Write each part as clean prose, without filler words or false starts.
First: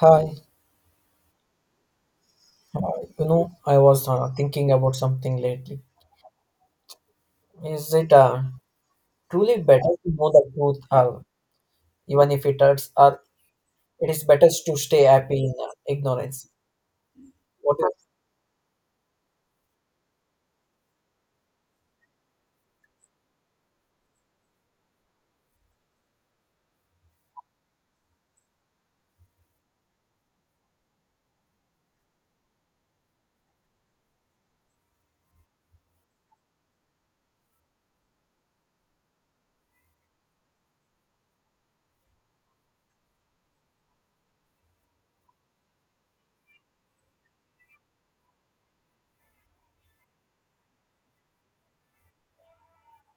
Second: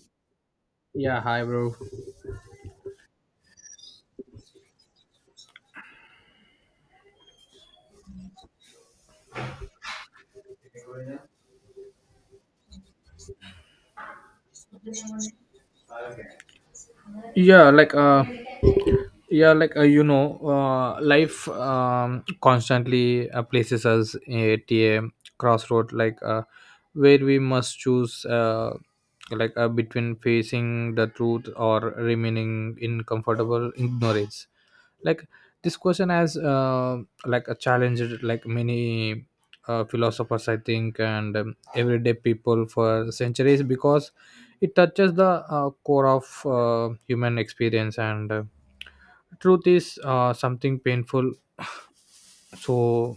Hi, Yeah, hi, bro. I was thinking about something lately. Is it truly better to know the truth, even if it hurts, or it is better to stay happy in ignorance? Yeah, What like is, uh, life constantly places us at a crossroad, where we must choose between facing the truth or remaining in comfortable ignorance. like this question has like a challenge like many philosophers, I think, and everyday people for centuries, because it touches the core of human experience, and truth is something painful so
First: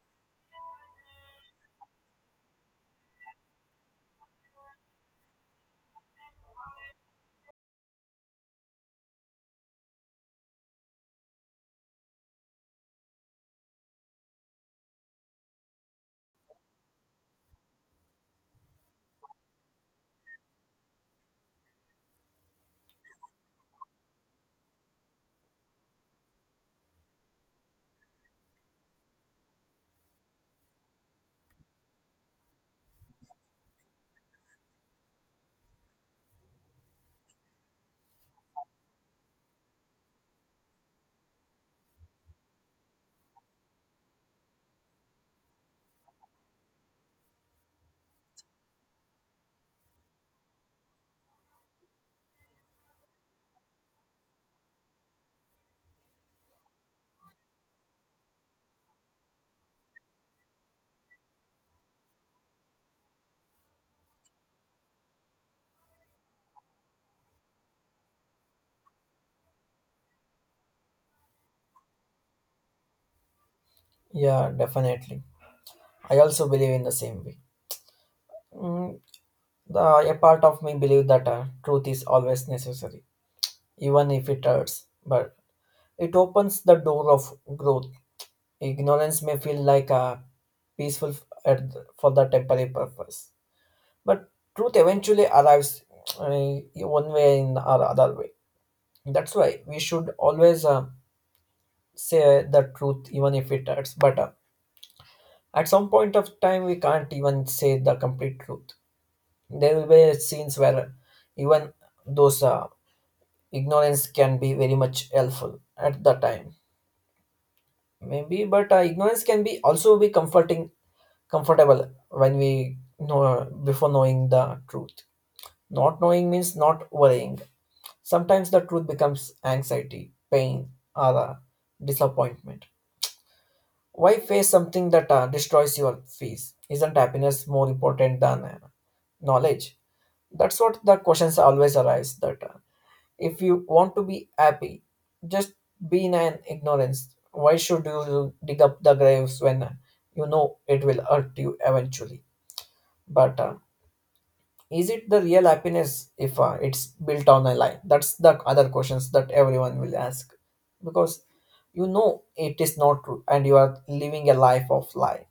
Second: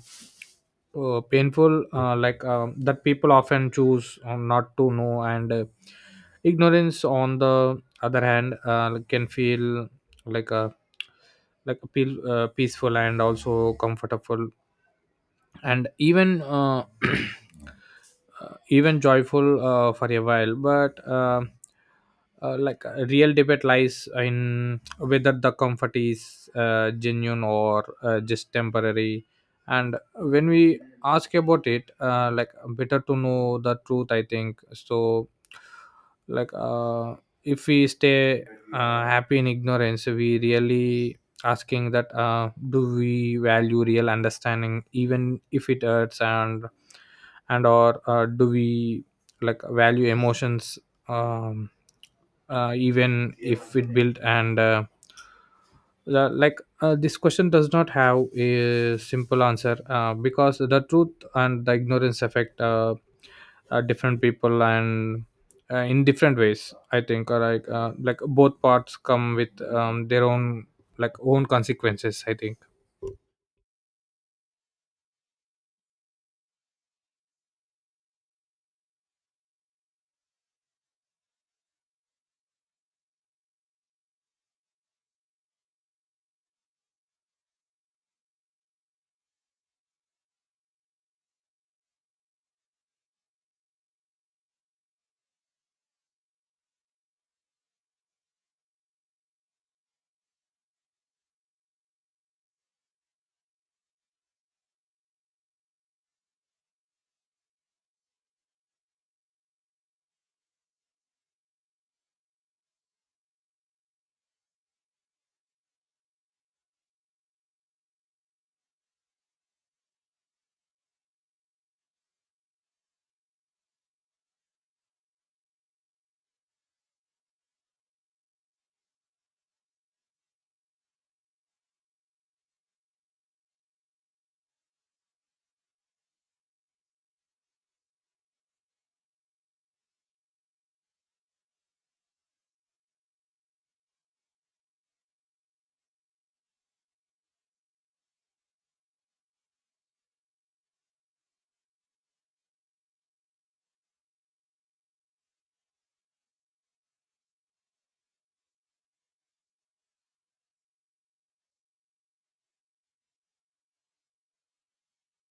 painful that people often choose not to know. And ignorance, on the other hand, can feel like a like peaceful and also comfortable, and even even joyful for a while. But Like, a real debate lies in whether the comfort is genuine or just temporary. And when we ask about it, better to know the truth, I think. So, like uh, if we stay happy in ignorance, we really asking that, do we value real understanding even if it hurts? And or do we like value emotions, um, even if it built? And this question does not have a simple answer, because the truth and the ignorance affect different people and in different ways, I think. Or like both parts come with their own own consequences, I think. yeah, definitely. I also believe in the same way. Mm, the, a part of me believe that truth is always necessary, even if it hurts. But it opens the door of growth. Ignorance may feel like a peaceful f- at the- for the temporary purpose. But truth eventually arrives uh, one way in or other way. That's why we should always say the truth, even if it hurts. But at some point of time, we can't even say the complete truth. There will be scenes where even those ignorance can be very much helpful at the time, maybe. But ignorance can be also be comforting, comfortable when we know before knowing the truth. Not knowing means not worrying. Sometimes the truth becomes anxiety, pain, or disappointment. Why face something that destroys your peace? Isn't happiness more important than knowledge? That's what the questions always arise. That If you want to be happy, just be in an ignorance. Why should you dig up the graves when you know it will hurt you eventually? But is it the real happiness if it's built on a lie? That's the other questions that everyone will ask, because you know it is not true and you are living a life of lie,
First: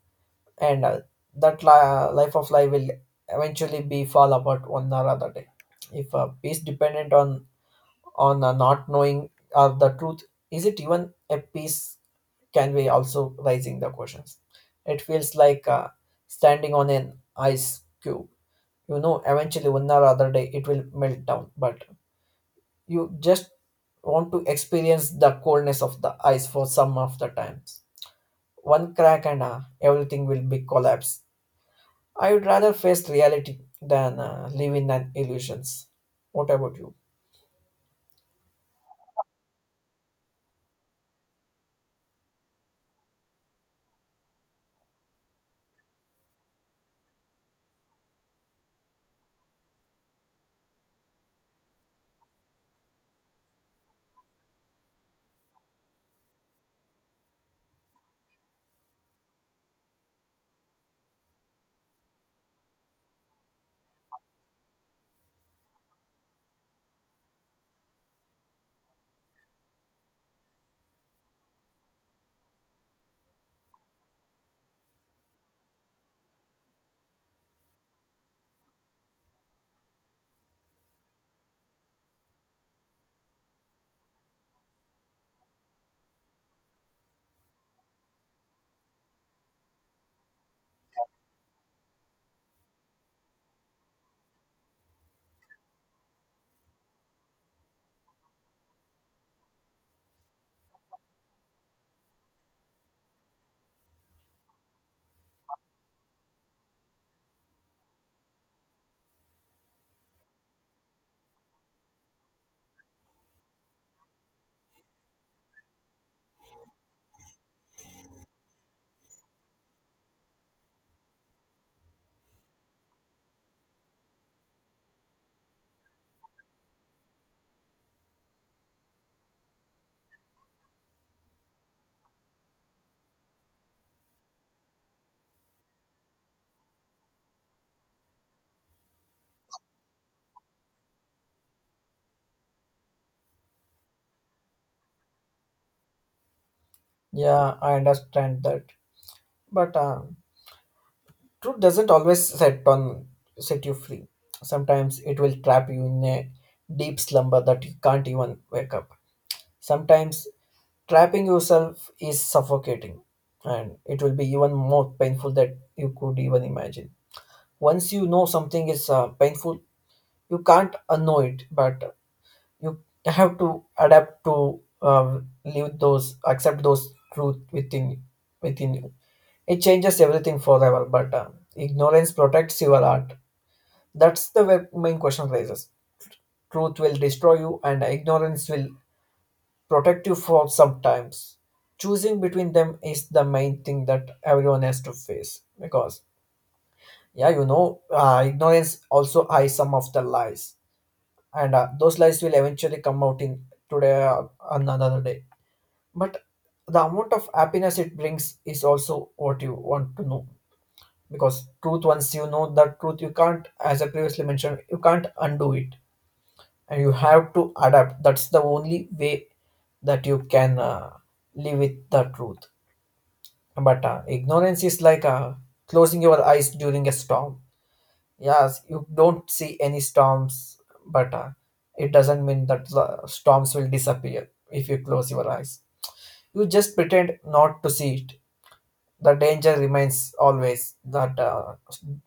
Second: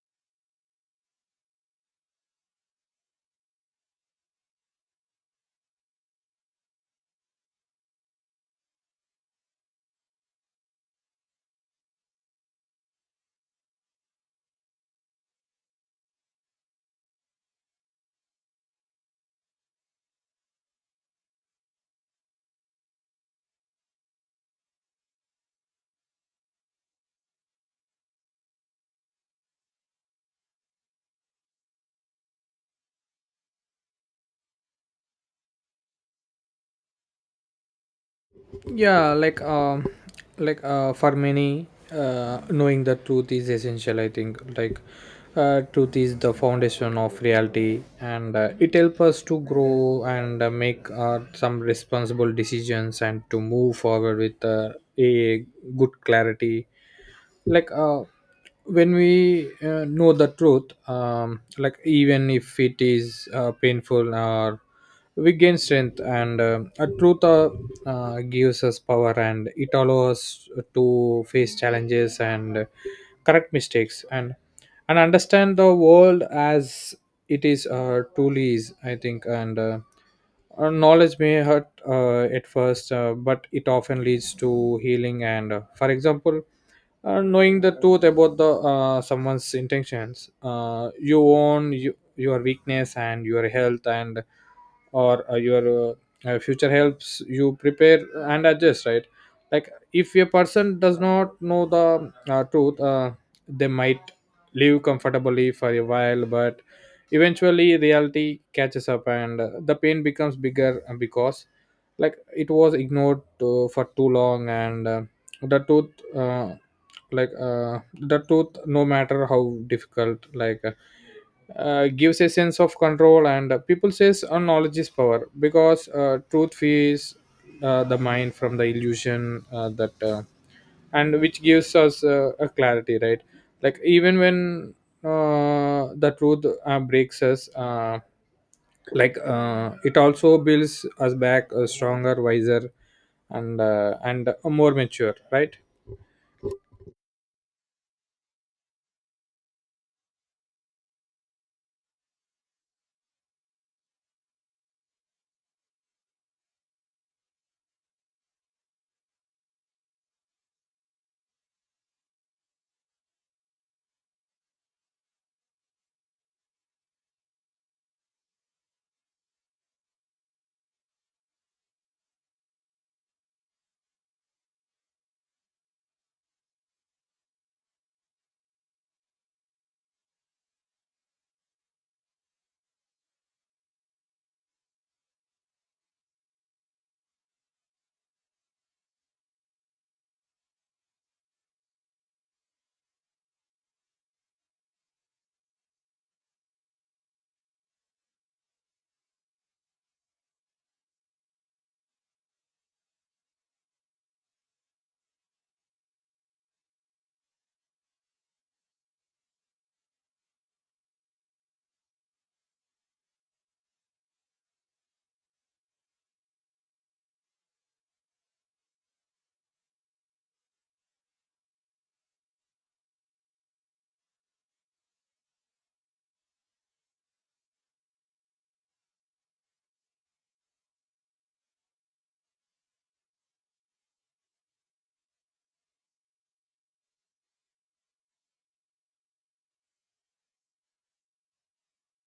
and life of lie will eventually be fall apart one or other day. If a peace dependent on not knowing of the truth, is it even a peace, can be also raising the questions. It feels like standing on an ice cube. You know eventually one or other day it will melt down, but you just want to experience the coldness of the ice for some of the times. One crack and everything will be collapse. I would rather face reality than live in an illusions. What about you? yeah like um for many, knowing the truth is essential, I think. Truth is the foundation of reality, and it helps us to grow, and make some responsible decisions, and to move forward with a good clarity. like uh, when we know the truth, like, even if it is painful, or we gain strength. And a truth gives us power, and it allows us to face challenges, and correct mistakes, and understand the world as it is, truly is, I think. And knowledge may hurt at first, but it often leads to healing. And for example, knowing the truth about the someone's intentions, you own you, your weakness and your health, and or your future helps you prepare and adjust. Right, like if a person does not know the truth, they might live comfortably for a while, but eventually reality catches up, and the pain becomes bigger, because like it was ignored to, for too long. And the truth uh, the truth, no matter how difficult, gives a sense of control. And people says, knowledge is power, because truth frees the mind from the illusion, that and which gives us a clarity, right? Like, even when the truth breaks us, it also builds us back stronger, wiser, and more mature, right? Yeah, I understand that, but truth doesn't always set you free. Sometimes it will trap you in a deep slumber that you can't even wake up. Sometimes trapping yourself is suffocating, and it will be even more painful that you could even imagine. Once you know something is painful, you can't unknow it, but you have to adapt to live those accept those truth within you. It changes everything forever, but ignorance protects your art. That's the main question raises. Truth will destroy you and ignorance will protect you for sometimes. Choosing between them is the main thing that everyone has to face, because yeah, you know, ignorance also hides some of the lies, and those lies will eventually come out in today or another day. But the amount of happiness it brings is also what you want to know, because truth, once you know that truth, you can't, as I previously mentioned, you can't undo it, and you have to adapt. That's the only way that you can live with the truth. But ignorance is like closing your eyes during a storm. Yes, you don't see any storms, but it doesn't mean that the storms will disappear if you close your eyes. You just pretend not to see it. The danger remains always, that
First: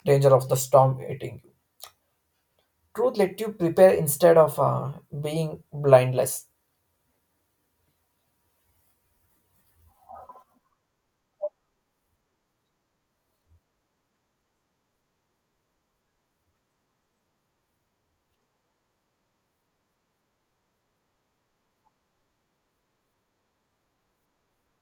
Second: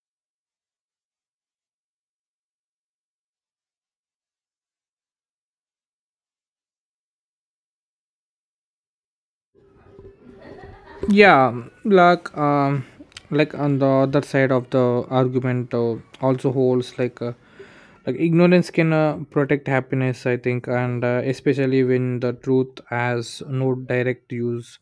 danger of the storm hitting you. Truth let you prepare instead of being blindless. yeah like um on the other side of the argument, also holds like ignorance can protect happiness, I think, and especially when the truth has no direct use,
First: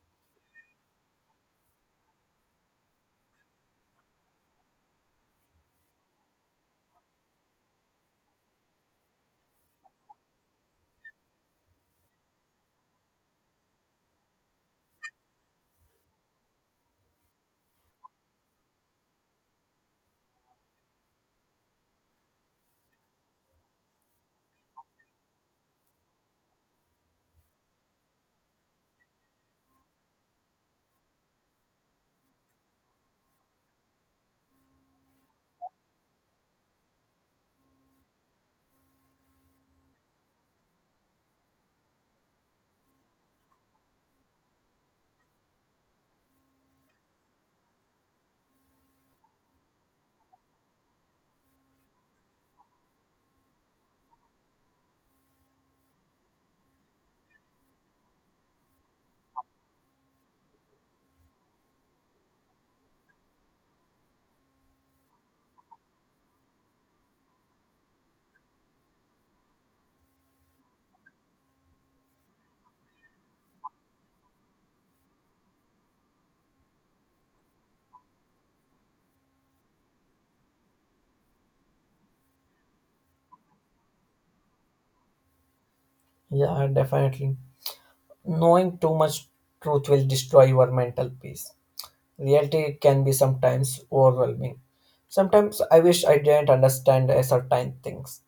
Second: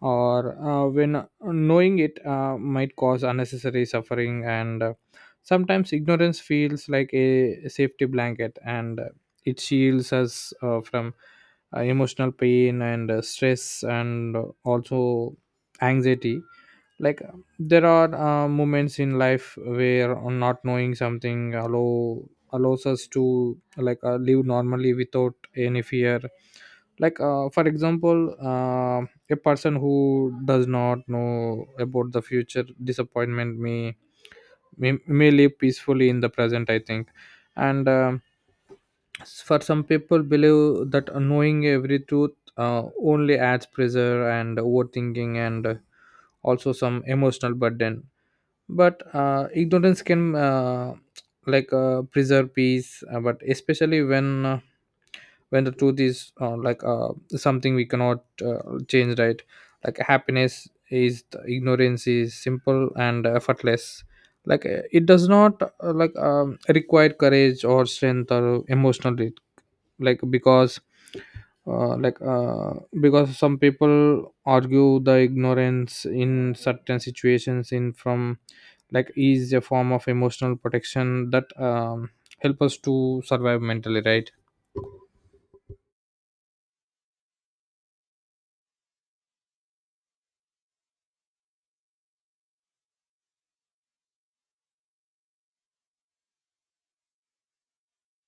or when knowing it might cause unnecessary suffering. And sometimes ignorance feels like a safety blanket, and it shields us from emotional pain, and stress, and also anxiety. There are moments in life where not knowing something allows us to live normally without any fear. For example, a person who does not know about the future disappointment may live peacefully in the present, I think. And for some, people believe that knowing every truth only adds pressure and overthinking, and also some emotional burden. But ignorance can preserve peace, but especially when the truth is something we cannot change, right? Like, happiness is ignorance is simple and effortless. It does not require courage or strength or emotional. Because uh, like uh, because some people argue the ignorance in certain situations in from like is a form of emotional protection that help us to survive mentally, right? Yeah, definitely. Knowing too much truth will destroy your mental peace. Reality can be sometimes overwhelming. Sometimes I wish I didn't understand a certain things.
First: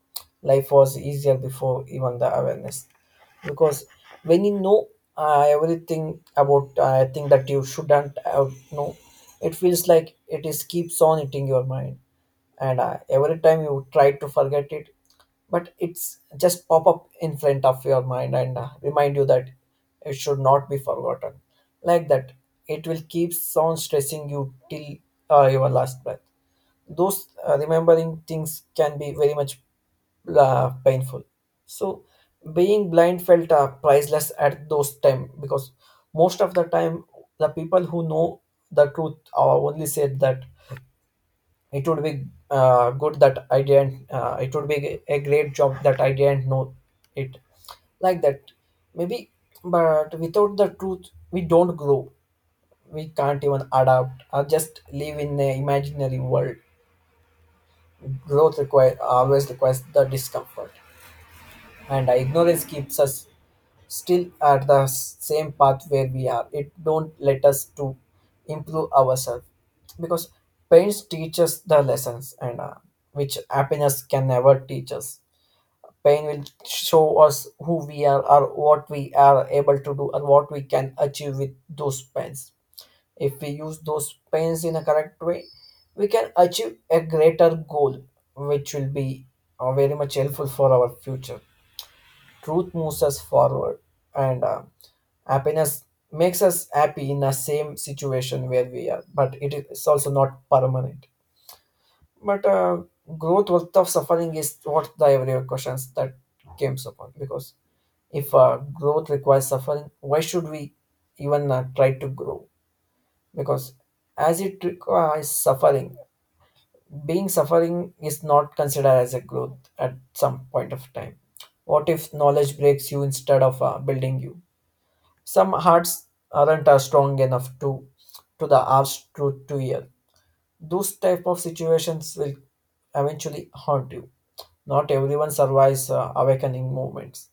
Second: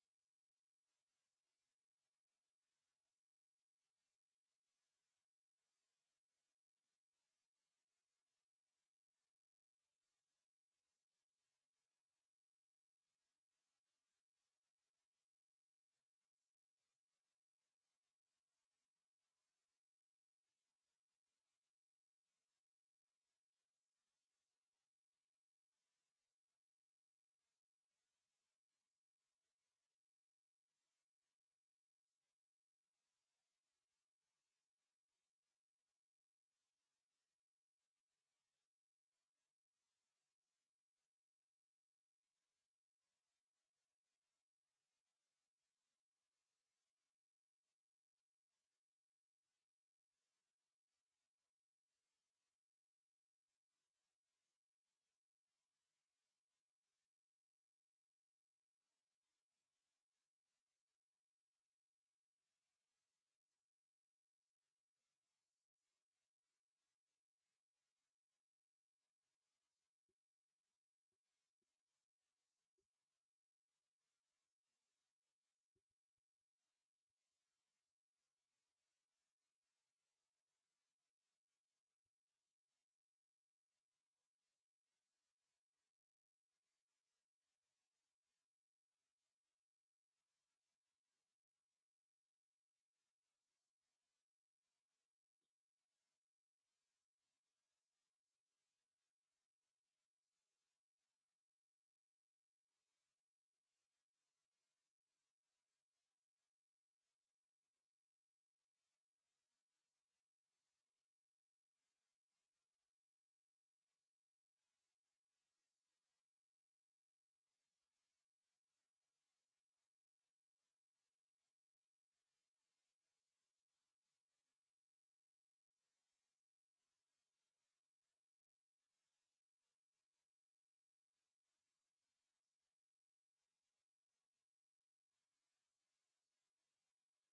Life was easier before even the awareness. Because when you know everything about a thing that you shouldn't have know, it feels like it is keeps on eating your mind, and every time you try to forget it, but it's just pop up in front of your mind and remind you that it should not be forgotten, like that. It will keep on stressing you till your last breath. Those remembering things can be very much painful. So, being blind felt priceless at those time, because most of the time the people who know the truth only said that it would be good that I didn't it would be a great job that I didn't know it, like that. Maybe. But without the truth we don't grow, we can't even adapt, or just live in an imaginary world. Growth require always requires the discomfort, and ignorance keeps us still at the same path where we are. It don't let us to improve ourselves, because pain teaches the lessons, and which happiness can never teach us. Pain will show us who we are or what we are able to do and what we can achieve with those pains. If we use those pains in a correct way, we can achieve a greater goal, which will be very much helpful for our future. Truth moves us forward, and happiness makes us happy in the same situation where we are, but it is also not permanent. But growth worth of suffering is what the everyday questions that came upon. Because if growth requires suffering, why should we even try to grow? Because as it requires suffering, being suffering is not considered as a growth at some point of time. What if knowledge breaks you instead of building you? Some hearts aren't strong enough to the harsh truth to hear. Those type of situations will eventually haunt you. Not everyone survives awakening moments,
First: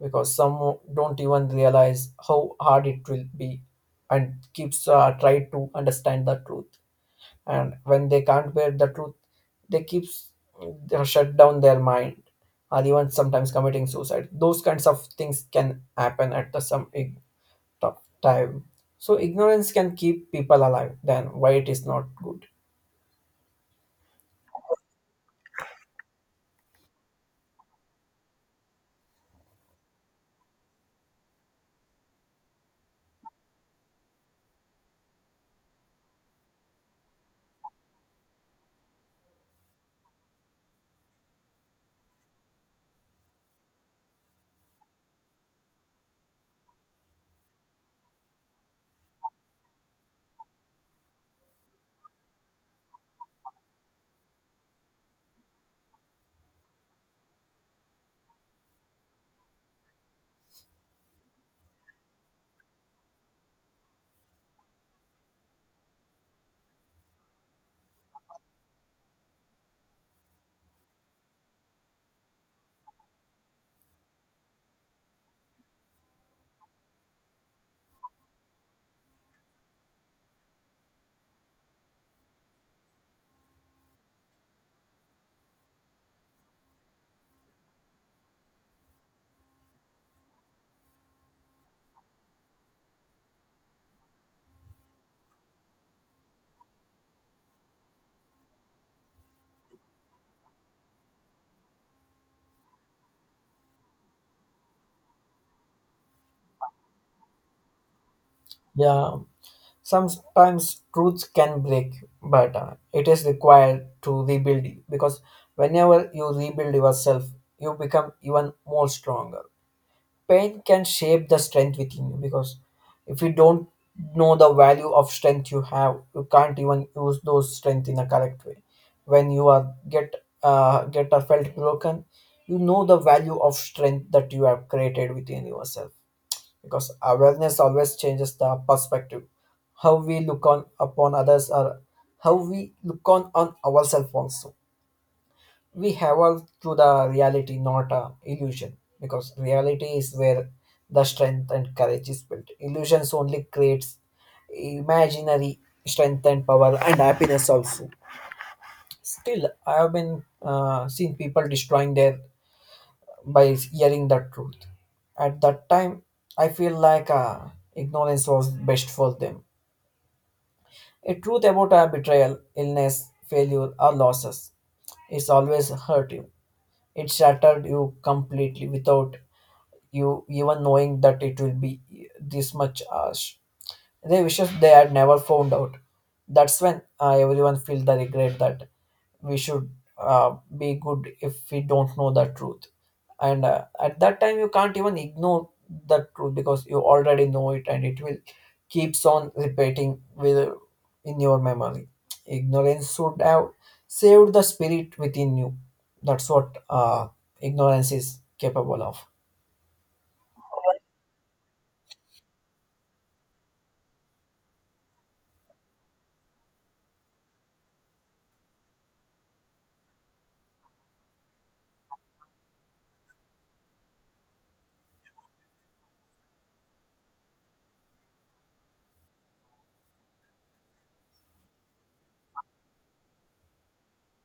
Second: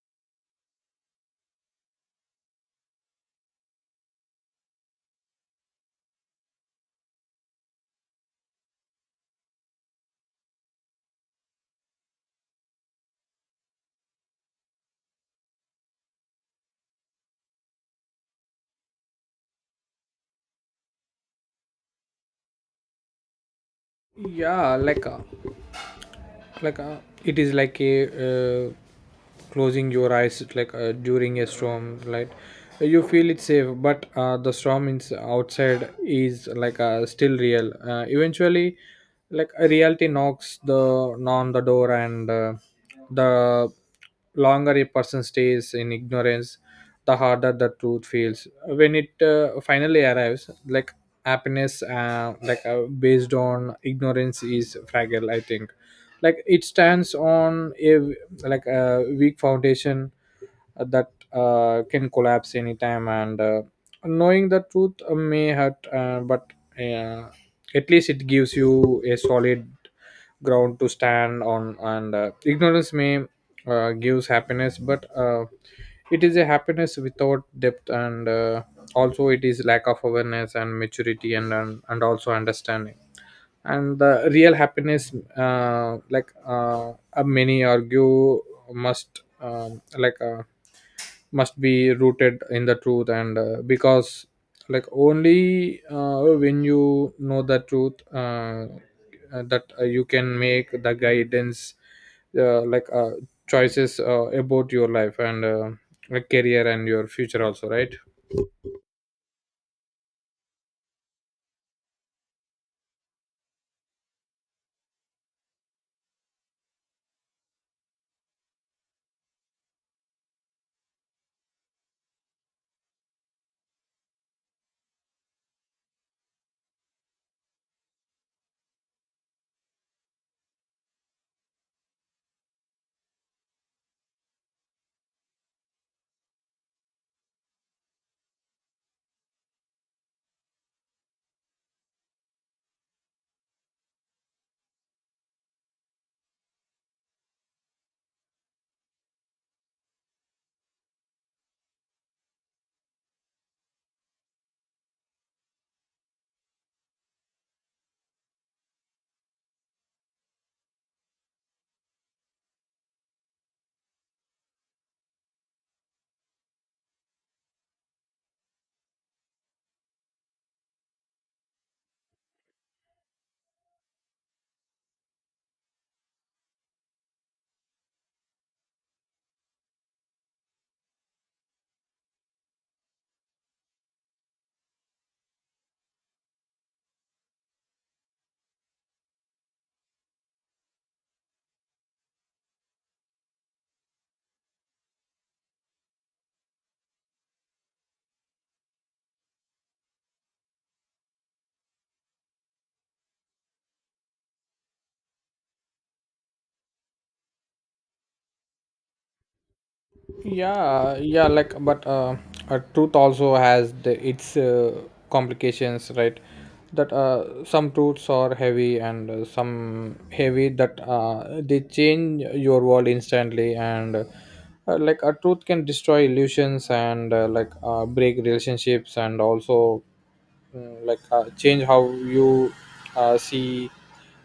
because some don't even realize how hard it will be and keeps try to understand the truth. And when they can't bear the truth, they keeps they shut down their mind, or even sometimes committing suicide. Those kinds of things can happen at the some e tough time. So ignorance can keep people alive, then why it is not good. yeah like uh, like uh, it is like a closing your eyes, during a storm. Like, you feel it's safe, but the storm is outside is still real. Eventually, like, a reality knocks the on the door. And the longer a person stays in ignorance, the harder the truth feels when it finally arrives. Like, happiness based on ignorance is fragile, I think. Like, it stands on a a weak foundation, that can collapse anytime. And knowing the truth may hurt, but uh, at least it gives you a solid ground to stand on. And ignorance may gives happiness, but it is a happiness without depth. And also it is lack of awareness and maturity, and also understanding. And the real happiness, a many argue, must must be rooted in the truth, and because only when you know the truth, that you can make the guidance, uh, like uh, choices, about your life, and like career, and your future also, right? Yeah, sometimes truth can break, but it is required to rebuild you, because whenever you rebuild yourself, you become even more stronger. Pain can shape the strength within you, because if you don't know the value of strength you have, you can't even use those strength in a correct way. When you are get or felt broken, you know the value of strength that you have created within yourself, because awareness always changes the perspective: how we look on upon others, or how we look on ourselves also. We have all to the reality, not a illusion, because reality is where the strength and courage is built. Illusions only creates imaginary strength and power and happiness also. Still, I have been seen people destroying their by hearing the truth. At that time, I feel like ignorance was best for them. A truth about a betrayal, illness, failure, or losses. It's always hurt you. It shattered you completely without you even knowing that it will be this much harsh. They wishes they had never found out. That's when everyone feel the regret that we should be good if we don't know the truth. And at that time you can't even ignore the truth, because you already know it, and it will keeps on repeating with in your memory. Ignorance should have saved the spirit within you. That's what ignorance is capable of. But truth also has its complications, right? That some truths are heavy, and some heavy that they change your world instantly. And a truth can destroy illusions, and break relationships, and also change how you see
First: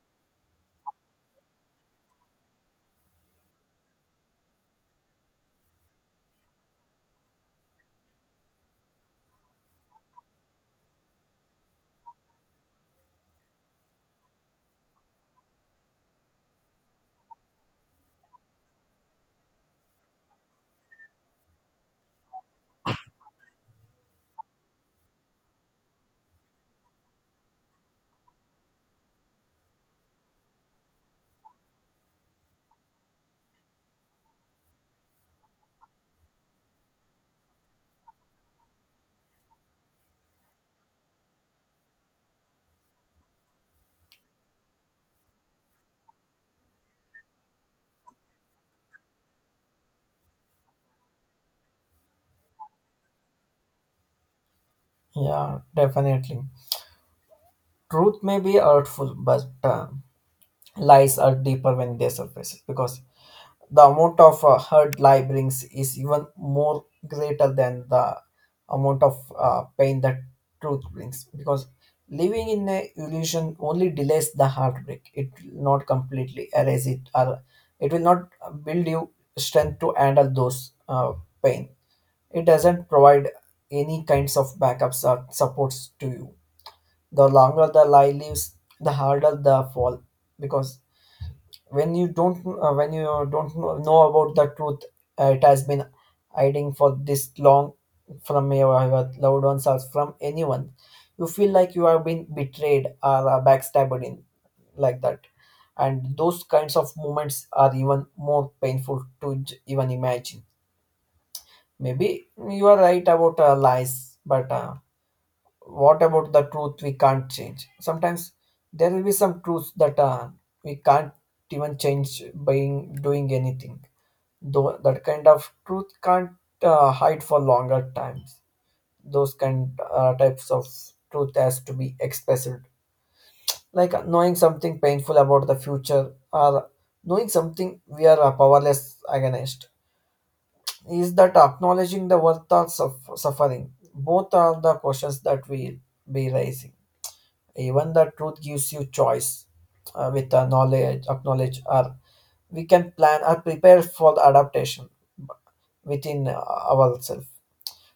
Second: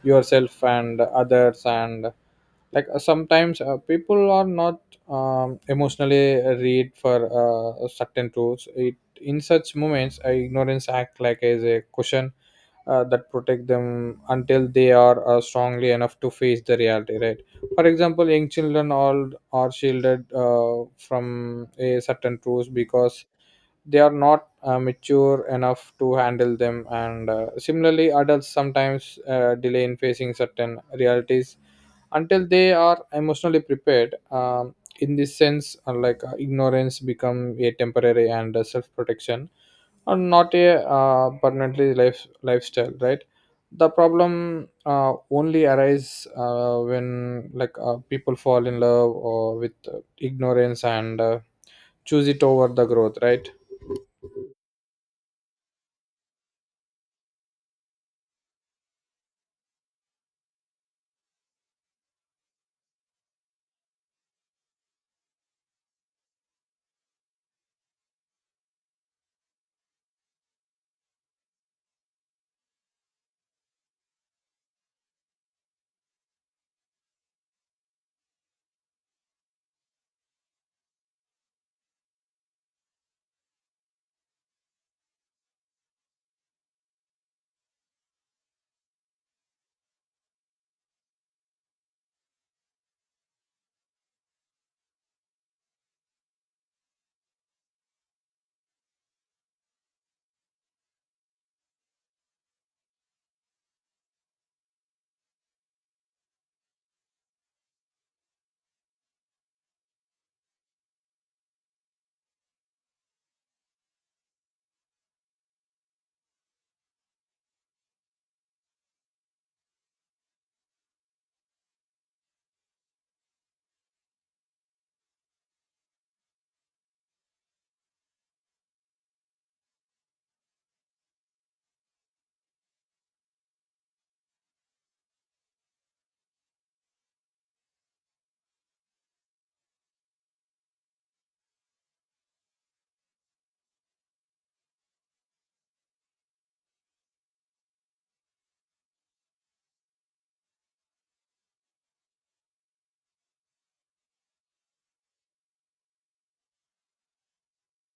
yourself and others. And sometimes people are not emotionally read for certain truths. It in such moments, ignorance act like as a cushion that protect them until they are strongly enough to face the reality, right? For example, young children all are shielded from a certain truths, because they are not mature enough to handle them. And similarly, adults sometimes delay in facing certain realities until they are emotionally prepared. In this sense, ignorance become a temporary and self-protection, and not a permanently lifestyle, right? The problem only arises when people fall in love or with ignorance, and choose it over the growth, right? Yeah, definitely, truth may be hurtful, but lies are deeper when they surface, because the amount of hurt lie brings is even more greater than the amount of pain that truth brings, because living in a illusion only delays the heartbreak. It will not completely erase it, or it will not build you strength to handle those pain. It doesn't provide any kinds of backups or supports to you. The longer the lie lives, the harder the fall, because when you don't when you don't know about the truth, it has been hiding for this long from your loved ones or from anyone. You feel like you have been betrayed or backstabbed in, like that. And those kinds of moments are even more painful to even imagine. Maybe you are right about lies, but what about the truth we can't change sometimes? There will be some truths that we can't even change by doing anything. Though that kind of truth can't hide for longer times, those kind types of truth has to be expressed. Like knowing something painful about the future, or knowing something we are powerless against, is that acknowledging the worth of suffering, both are the questions that we be raising. Even the truth gives you choice with the knowledge acknowledge, or we can plan or prepare for the adaptation within ourselves.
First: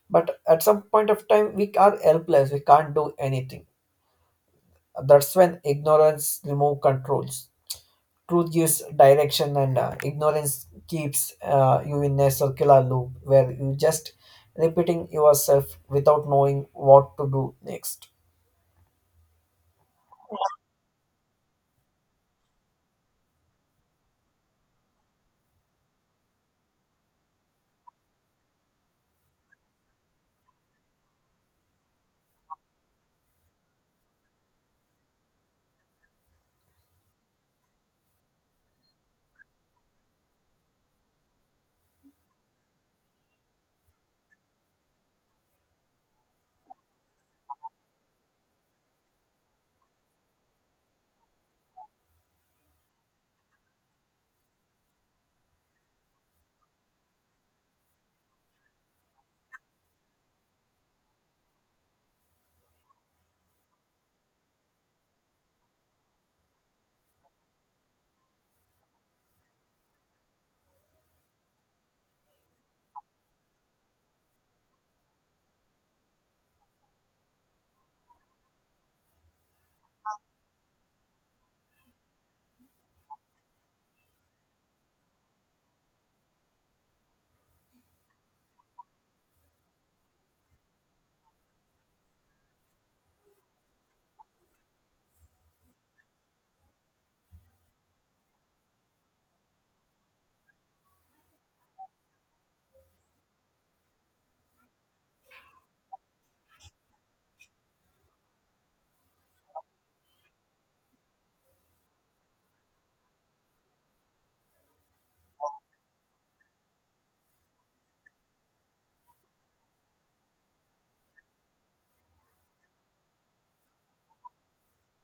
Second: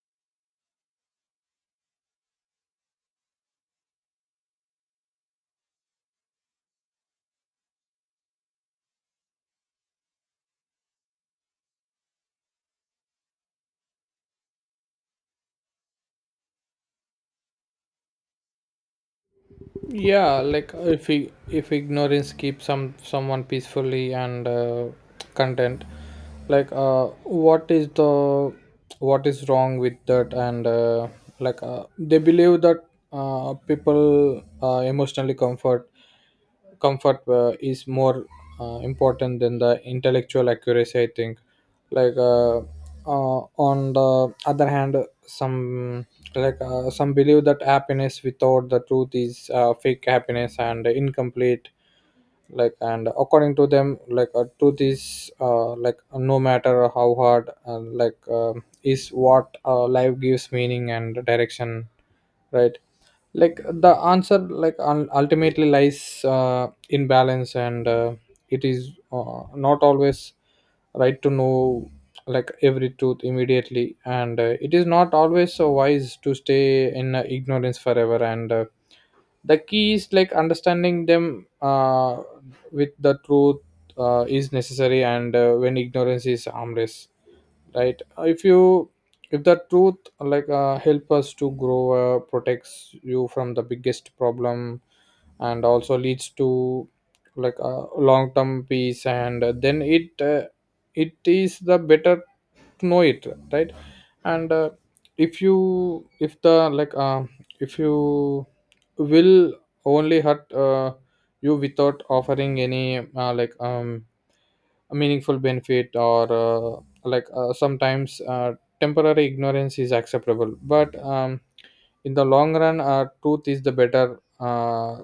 But at some point of time we are helpless, we can't do anything. That's when ignorance remove controls. Truth gives direction, and ignorance keeps you in a circular loop where you just repeating yourself without knowing what to do next. yeah like if if ignorance keeps someone peacefully and content, what is the what is wrong with that? And they believe that people emotionally comfort is more important than the intellectual accuracy, I think. like uh, on the other hand, some, some believe that happiness without the truth is fake happiness and incomplete. And according to them, truth is, like, no matter how hard, is what life gives meaning and direction, right? Like, the answer ultimately lies in balance. And it is not always right to know every truth immediately. And it is not always so wise to stay in ignorance forever. And the key is like understanding them, with the truth, is necessary, and when ignorance is harmless, right? If you, if the truth help us to grow, protects you from the biggest problem, and also leads to a long term peace, and then it it is the better to know it, right? And if you, if the if you will only hurt you without offering any meaningful benefit, or sometimes temporary ignorance is acceptable. But in the long run, truth is the better uh,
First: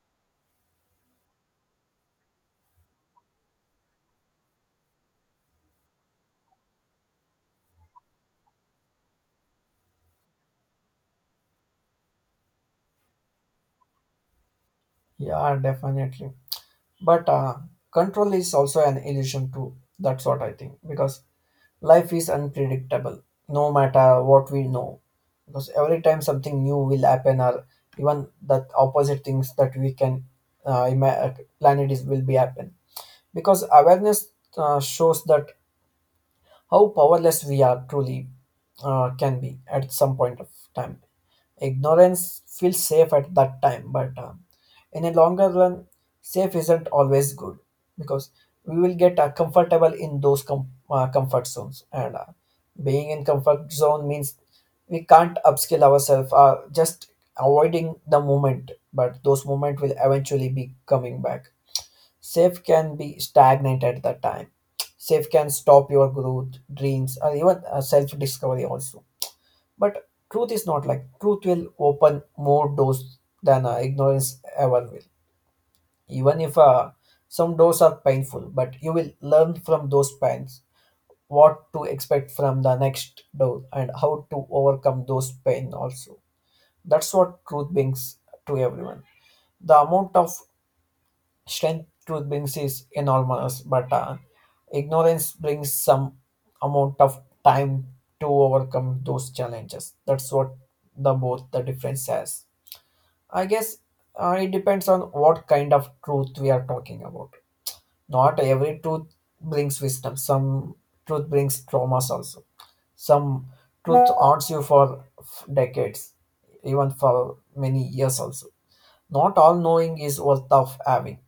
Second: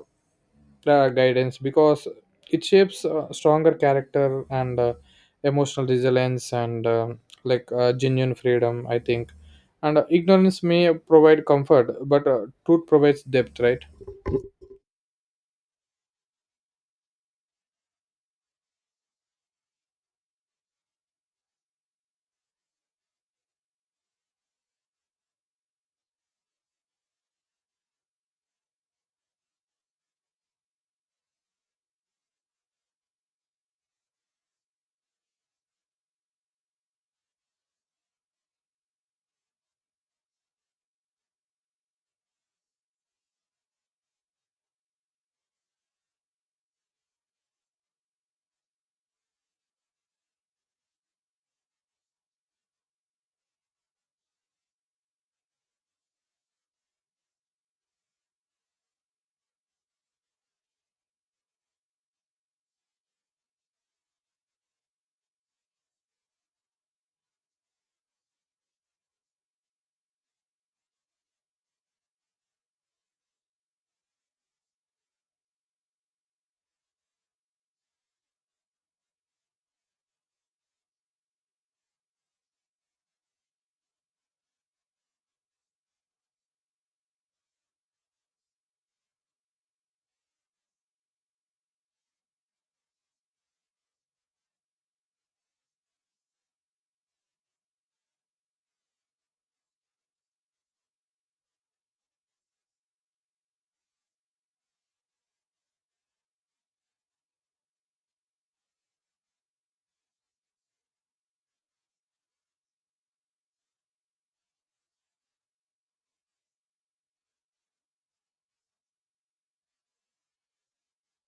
uh, guidance, because it shapes stronger character, and emotional resilience, and genuine freedom, I think. And ignorance may provide comfort, but truth provides depth, right? Yeah, definitely. But control is also an illusion too, that's what I think, because life is unpredictable, no matter what we know. Because every time something new will happen, or even that opposite things that we can plan, it is will be happen. Because awareness shows that how powerless we are truly can be at some point of time. Ignorance feels safe at that time, but in a longer run, safe isn't always good. Because we will get comfortable in those comfort zones. And being in comfort zone means we can't upskill ourselves, just avoiding the moment, but those moment will eventually be coming back. Safe can be stagnant at that time. Safe can stop your growth, dreams, or even self discovery also. But truth is not like, truth will open more doors than ignorance ever will. Even if some doors are painful, but you will learn from those pains what to expect from the next door and how to overcome those pain also. That's what truth brings to everyone. The amount of strength truth brings is enormous, but ignorance brings some amount of time to overcome those challenges. That's what the both the difference has. I guess it depends on what kind of truth we are talking about. Not every truth brings wisdom. Some truth brings traumas also. Some truth haunts you for decades, even for many years also. Not all knowing is worth of having.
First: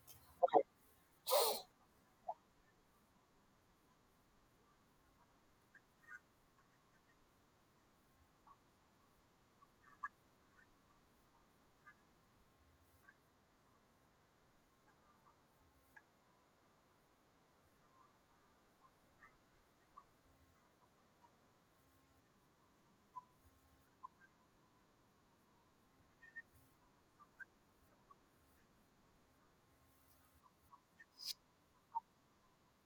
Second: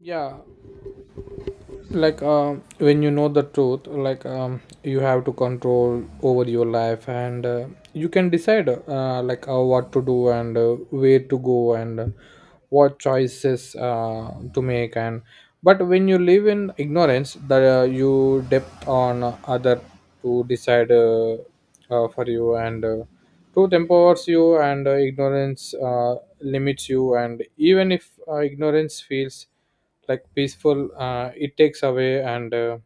yeah when you know the truth, you have to control over your life, and you can decide, what to do, and where to go, and what choices to make. And But when you live in ignorance, that you depend on other to decide for you. And truth empowers you, and ignorance limits you. And even if ignorance feels like peaceful, it takes away. And uh,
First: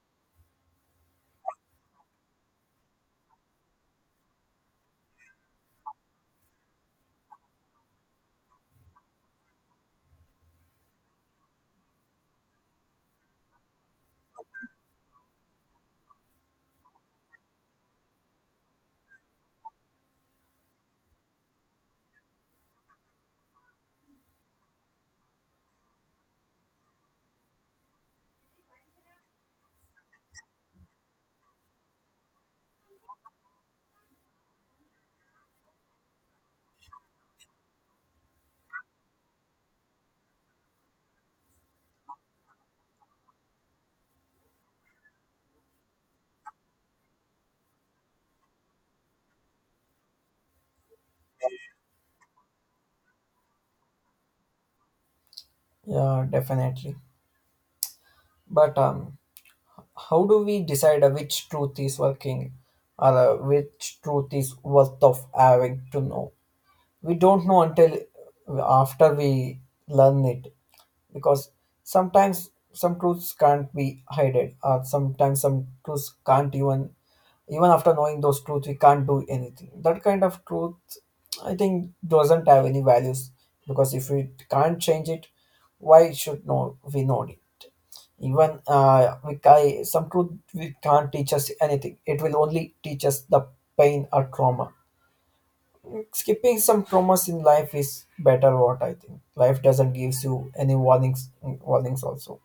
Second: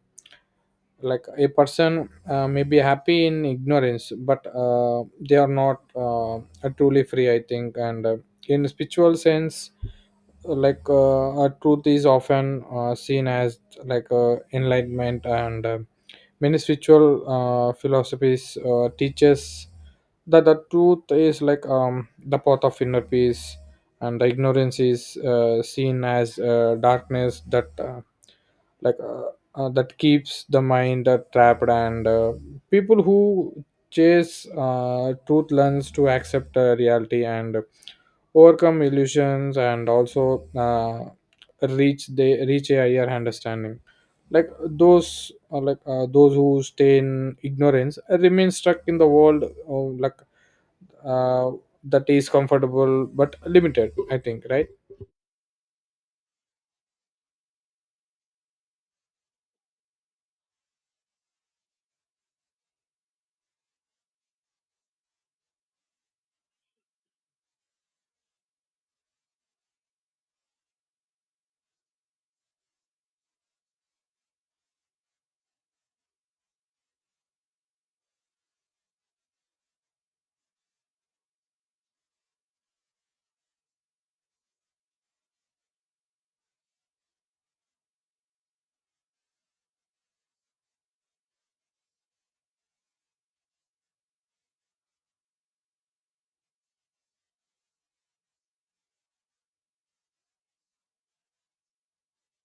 like a person may be happy in ignorance, but they are not are truly free, I think. And in spiritual sense, a truth is often seen as enlightenment, and many spiritual philosophies teaches that the truth is the path of inner peace, and the ignorance is seen as darkness that like uh, that keeps the mind trapped, and people who chase truth learns to accept reality and overcome illusions, and also reach they reach a higher understanding. Those who stay in ignorance remain stuck in the world, uh, that is comfortable but limited, I think, right? Yeah, definitely. But how do we decide which truth is working, or which truth is worth of having to know? We don't know until after we learn it. Because sometimes some truths can't be hidden, or sometimes some truths can't even after knowing those truths we can't do anything, that kind of truth I think doesn't have any values. Because if we can't change it, why should know we know it? Even some truth we can't teach us anything. It will only teach us the pain or trauma. Skipping some traumas in life is better. What I think, life doesn't gives you any warnings. Warnings also.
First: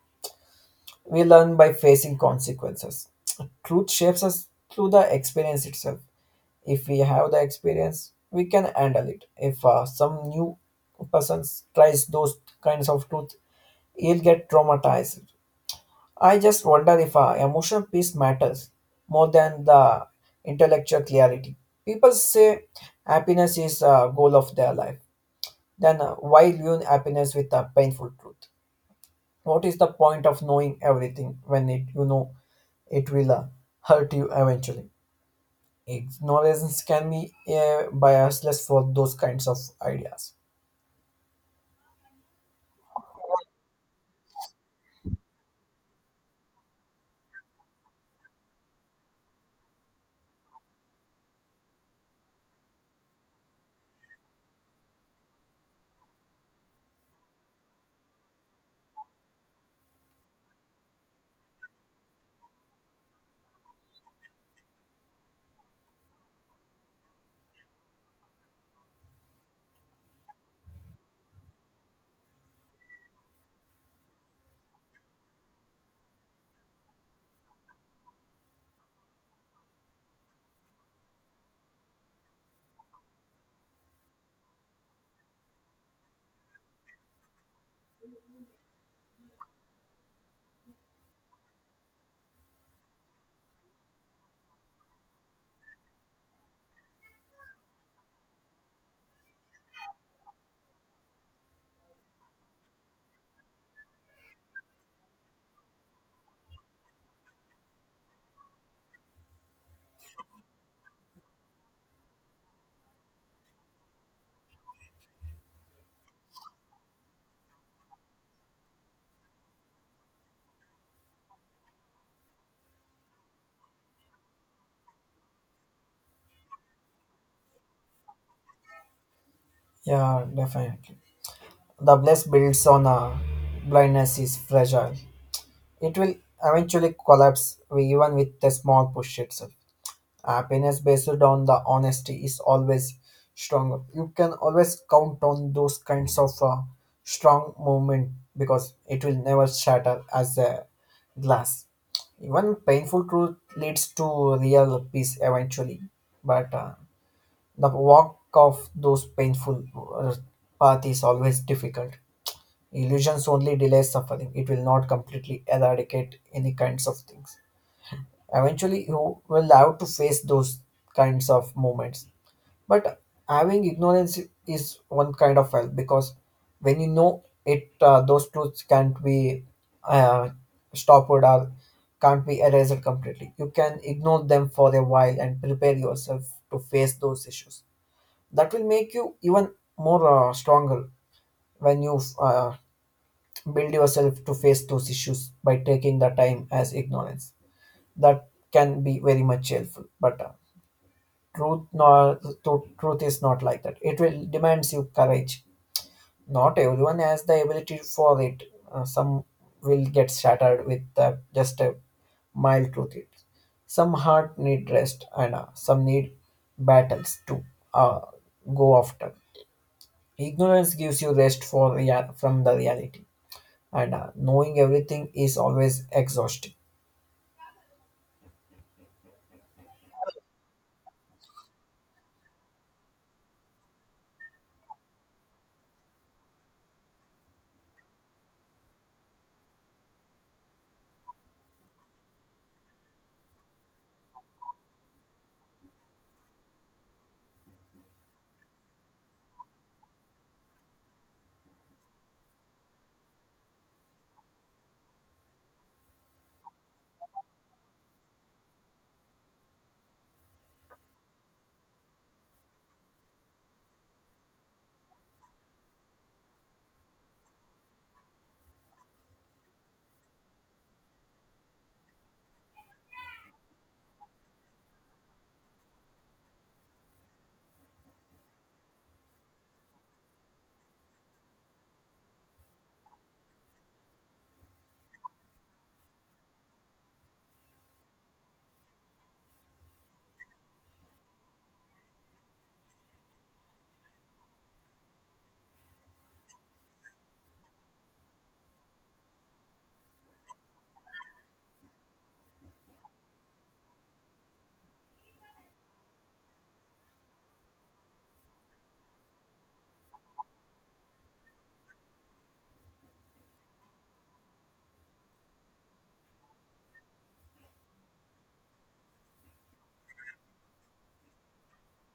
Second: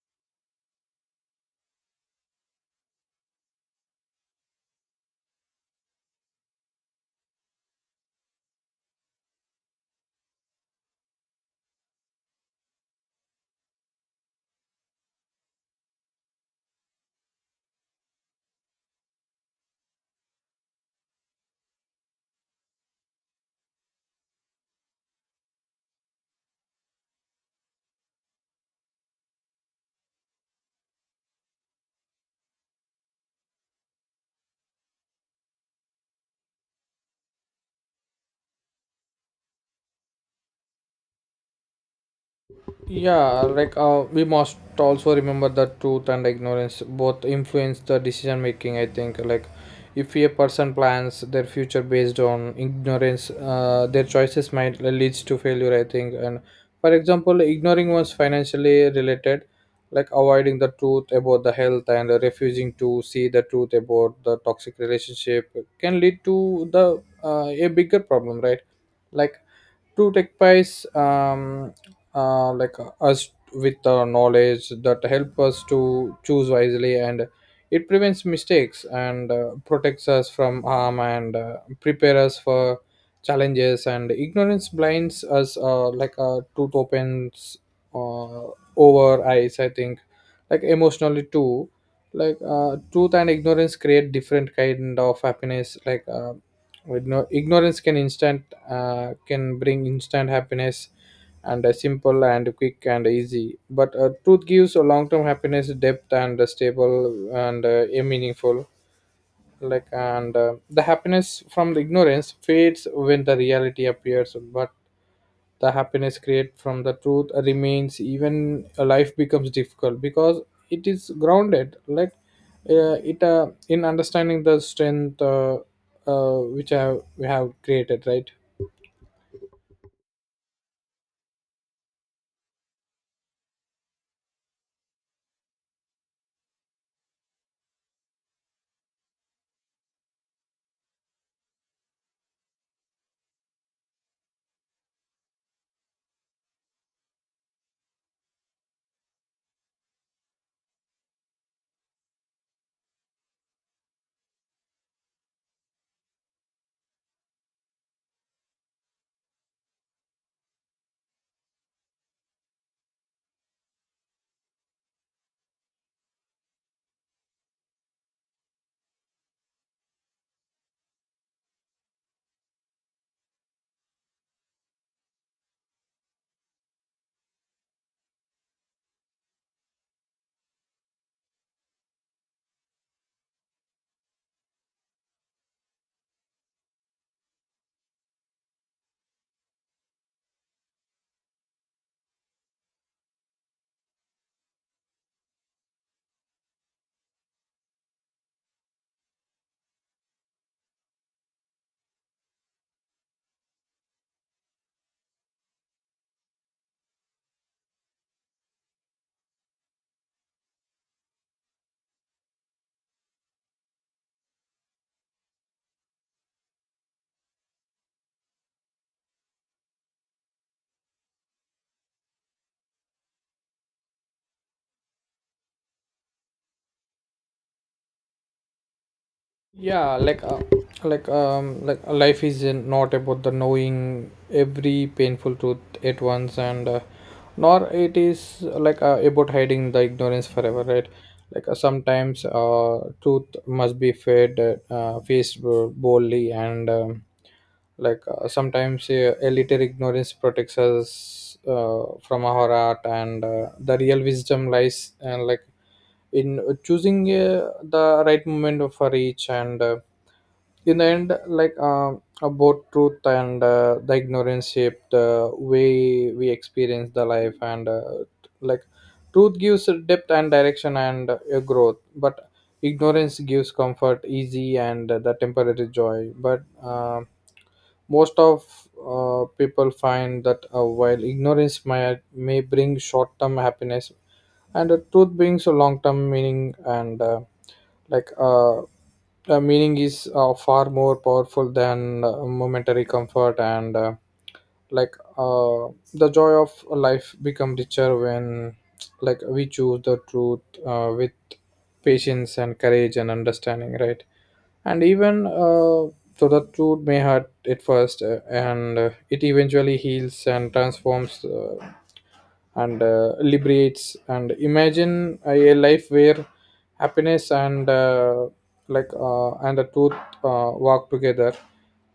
We learn by facing consequences. Truth shapes us through the experience itself. If we have the experience, we can handle it. If some new person tries those kinds of truth, he'll get traumatized. I just wonder if emotional peace matters more than the intellectual clarity. People say happiness is a goal of their life. Then why ruin happiness with a painful truth? What is the point of knowing everything when it it will hurt you eventually? Ignorance can be biasless for those kinds of ideas. Yeah, we must also remember that truth and ignorance both influence the decision making, I think. Like, if a person plans their future based on ignorance, their choices might leads to failure, I think. And for example, ignoring one's financially related, like avoiding the truth about the health and refusing to see the truth about the toxic relationship can lead to the a bigger problem, right? Like, to take place us with knowledge that help us to choose wisely, and it prevents mistakes, and protects us from harm, and prepare us for challenges, and ignorance blinds us, like a tooth opens uh, over eyes, I think. Like emotionally too, truth and ignorance create different kind of happiness. Like, ignorance can instant can bring instant happiness, and simple and quick and easy. But truth gives a long-term happiness, depth, and stable, and a meaningful. Like, and the happiness from the ignorance fades when the reality appears, but the happiness created from the truth remains even a life becomes difficult, because it is grounded, like it in understanding the strength, which we have created, right? Yeah, definitely. The bliss builds on a blindness is fragile. It will eventually collapse even with the small push itself. Happiness based on the honesty is always stronger. You can always count on those kinds of strong movement, because it will never shatter as a glass. Even painful truth leads to real peace eventually, but the walk of those painful uh, path is always difficult. Illusions only delay suffering. It will not completely eradicate any kinds of things. Eventually, you will have to face those kinds of moments. But having ignorance is one kind of help, because when you know it, those truths can't be uh, stopped or can't be erased completely. You can ignore them for a while and prepare yourself to face those issues. That will make you even more stronger when you build yourself to face those issues by taking the time as ignorance. That can be very much helpful. But truth, no, tru- truth is not like that. It will demands you courage. Not everyone has the ability for it. Some will get shattered with just a mild truth. It. Some heart need rest, and some need battles to uh, go after. Ignorance gives you rest for from the reality, and knowing everything is always exhausting. Yeah, life is not about the knowing every painful truth at once, and nor it is about hiding the ignorance forever, right? Sometimes truth must be fed faced boldly, and sometimes a little ignorance protects us from our art, and the real wisdom lies, and like, in choosing the right moment for each, and in the end, both truth and the ignorance shape the way we experience the life, and like, truth gives a depth and direction and a growth, but ignorance gives comfort, easy, and the temporary joy. But most of people find that while ignorance may bring short-term happiness, and the truth brings a long-term meaning. And like uh, the meaning is far more powerful than momentary comfort and. Like uh, the joy of life become richer when, like, we choose the truth with patience and courage and understanding, right? And even so the truth may hurt at first, and it eventually heals and transforms, and liberates. And imagine a life where happiness and, and the truth walk together,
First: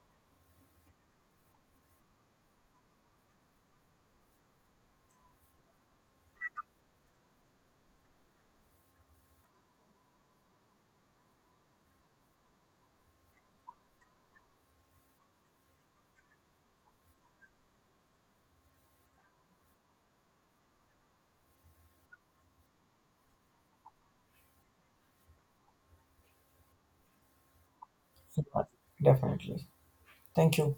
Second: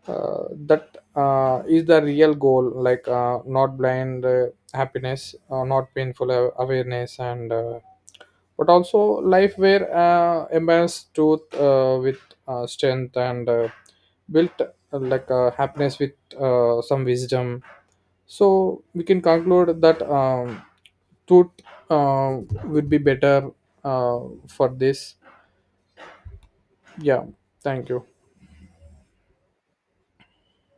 uh, that is the real goal. Not blind happiness, not painful awareness, and but also life where imbalance truth with strength, and built, happiness with some wisdom. So we can conclude that tooth uh, would be better uh, for this. Yeah, thank you. Yeah, definitely. Thank you.